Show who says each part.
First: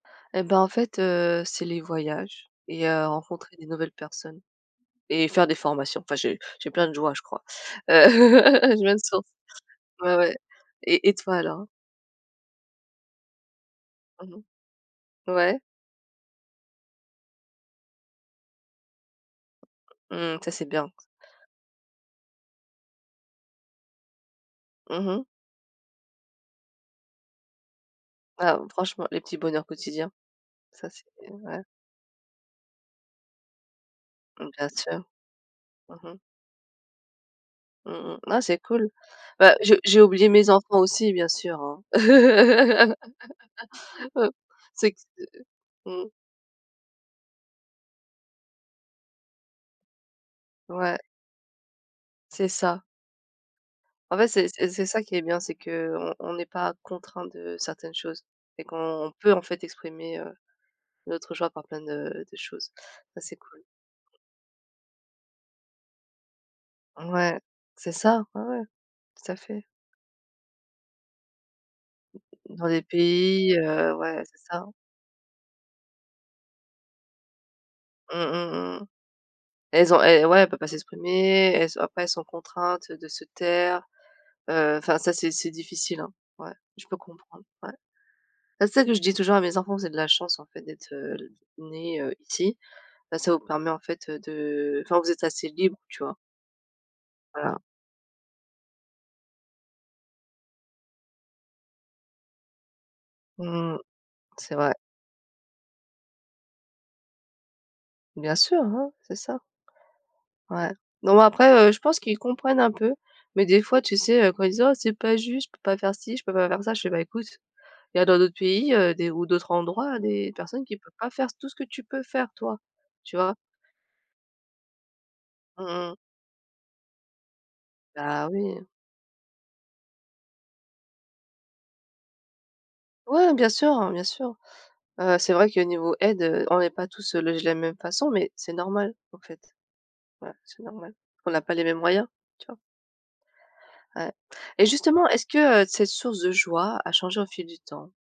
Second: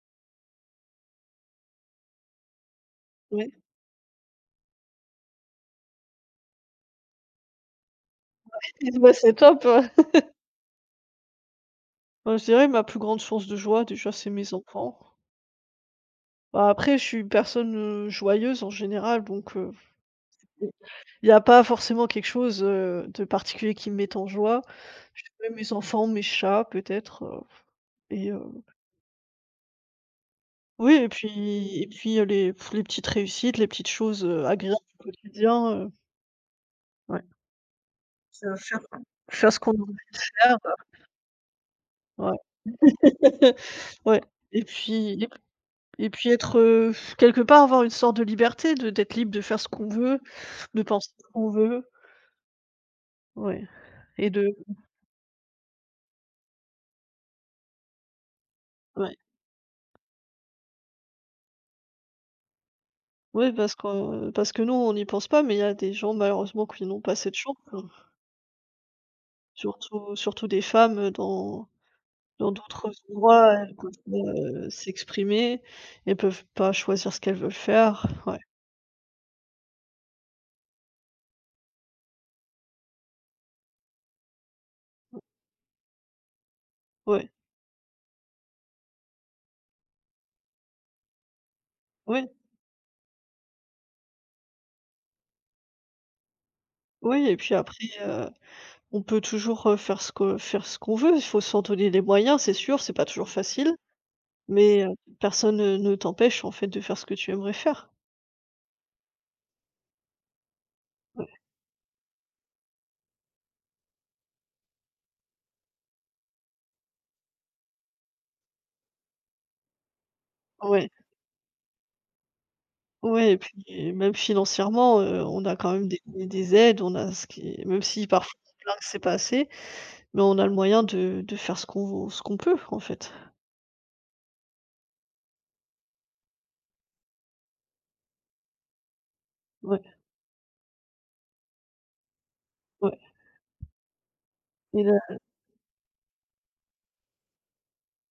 Speaker 1: Et bah, en fait, heu, c'est les voyages et heu,
Speaker 2: Ouais.
Speaker 1: rencontrer des nouvelles personnes et faire des formations. Enfin j'ai j'ai plein de joie, je crois. Heu,
Speaker 2: Ouais et ben
Speaker 1: [unintelligible]
Speaker 2: c'est top, hein!
Speaker 1: ouais, ouais, et et toi alors?
Speaker 2: Heu, je dirais ma plus grande source de joie, déjà, c'est
Speaker 1: Mmh mh.
Speaker 2: mes enfants.
Speaker 1: Ouais.
Speaker 2: Bah, après je suis une personne, heu, joyeuse en général, donc, heu,
Speaker 1: Mmh ça c'est
Speaker 2: c'est
Speaker 1: bien.
Speaker 2: il y a pas forcément quelque chose, heu, de particulier qui me mette en joie.
Speaker 1: Mmh mh.
Speaker 2: Je dirais mes enfants, mes chats peut-être, heu, et heu
Speaker 1: Waouh, franchement, les petits bonheurs quotidiens, ça
Speaker 2: Oui
Speaker 1: c'est
Speaker 2: et
Speaker 1: ouais.
Speaker 2: puis et puis heu, les, pff, les petites réussites, les petites choses, heu,
Speaker 1: Mmh bien
Speaker 2: agréables
Speaker 1: sûr.
Speaker 2: du quotidien, heu
Speaker 1: Mmh mh.
Speaker 2: Ouais.
Speaker 1: Mmh, mmh. Non
Speaker 2: Heu
Speaker 1: c'est
Speaker 2: faire
Speaker 1: cool.
Speaker 2: faire
Speaker 1: Bah
Speaker 2: ce qu'on
Speaker 1: je
Speaker 2: nous dit
Speaker 1: j'ai
Speaker 2: de
Speaker 1: oublié mes
Speaker 2: faire.
Speaker 1: enfants aussi, bien sûr, hein.
Speaker 2: Ouais. Ouais
Speaker 1: Heu,
Speaker 2: et
Speaker 1: c'est q s
Speaker 2: puis,
Speaker 1: heu
Speaker 2: lib
Speaker 1: heu. Mmh.
Speaker 2: et puis être, heu, quelque part avoir une sorte de liberté, de d'être libre de faire ce qu'on veut, de
Speaker 1: Ouais.
Speaker 2: penser ce qu'on veut.
Speaker 1: C'est ça.
Speaker 2: Ouais,
Speaker 1: En fait
Speaker 2: et
Speaker 1: c'est
Speaker 2: de
Speaker 1: c'est
Speaker 2: mmh.
Speaker 1: c'est ça qui est bien, c'est qu'on on n'est pas contraints de certaines choses et qu'on
Speaker 2: Ouais.
Speaker 1: peut en fait exprimer, heu, notre joie par plein de de choses. Ça c'est
Speaker 2: Ouais
Speaker 1: cool.
Speaker 2: parce que parce que nous on n'y pense pas, mais il y a des gens malheureusement qui n'ont
Speaker 1: Mmh,
Speaker 2: pas cette
Speaker 1: ouais,
Speaker 2: chance, hein.
Speaker 1: c'est ça, ouais, ouais. Tout à fait.
Speaker 2: Surtout surtout des femmes, heu, dans dans
Speaker 1: Dans les
Speaker 2: d'autres endroits,
Speaker 1: pays
Speaker 2: elles peuvent
Speaker 1: heu
Speaker 2: pas,
Speaker 1: ouais c'est ça.
Speaker 2: heu, s'exprimer, elles peuvent pas choisir ce qu'elles veulent faire.
Speaker 1: Mmh,
Speaker 2: Ouais.
Speaker 1: mmh, mmh mh. Elles ont et ouais, elles peuvent pas s'exprimer, elles ont après elles sont contraintes, de se taire. Heu, enfin ça
Speaker 2: Mmh.
Speaker 1: c'est c'est difficile, hein. Ouais, je peux
Speaker 2: Ouais.
Speaker 1: comprendre ouais. Bah, c'est ça que je dis toujours à mes enfants: «Vous avez de la chance en fait d'être, heu, nés, heu,
Speaker 2: Oui.
Speaker 1: ici. Bah, ça vous permet en fait, heu, de enfin vous êtes assez libres». Tu vois?
Speaker 2: Oui et puis
Speaker 1: Voilà.
Speaker 2: après, heu, on peut toujours, heu, faire ce que faire ce qu'on veut. Faut s'en donner les moyens, c'est sûr, c'est pas toujours
Speaker 1: Mmh
Speaker 2: facile.
Speaker 1: mh. C'est vrai.
Speaker 2: Mais, heu, personne, heu, ne ne t'empêche, en fait, de faire ce que tu aimerais faire.
Speaker 1: Bien sûr, hein, c'est ça. Ouais. Non mais
Speaker 2: Ouais.
Speaker 1: après, heu, je pense qu'ils comprennent un peu, mais des fois, tu sais, heu, quand ils disent: «Oh c'est pas juste, je peux pas faire ci, je peux pas faire ça». Je fais: «Bah écoute, il y a dans d'autres pays, heu, des ou d'autres endroits, des personnes qui
Speaker 2: Ouais.
Speaker 1: peuvent pas faire tout ce que tu peux faire toi». Tu
Speaker 2: Ouais
Speaker 1: vois?
Speaker 2: et puis et même financièrement, heu, on a
Speaker 1: Mmh
Speaker 2: quand même
Speaker 1: mh.
Speaker 2: des des des aides, on a ce qui même si
Speaker 1: Bah
Speaker 2: parfois [unintelligible]
Speaker 1: oui.
Speaker 2: plaint que c'est pas assez, mais on a le moyen de de faire ce qu'on v ce qu'on peut, en fait.
Speaker 1: Ouais bien sûr, hein, bien sûr. Heu, c'est vrai que niveau aide, heu, on n'est pas tous, heu, logés de la même façon mais c'est normal en fait.
Speaker 2: Ouais.
Speaker 1: Voilà, c'est normal. On n'a pas les mêmes moyens. Tu vois?
Speaker 2: Ouais.
Speaker 1: Ouais et
Speaker 2: Il
Speaker 1: justement,
Speaker 2: a
Speaker 1: est-ce que, heu, cette source de joie a changé au fil du temps?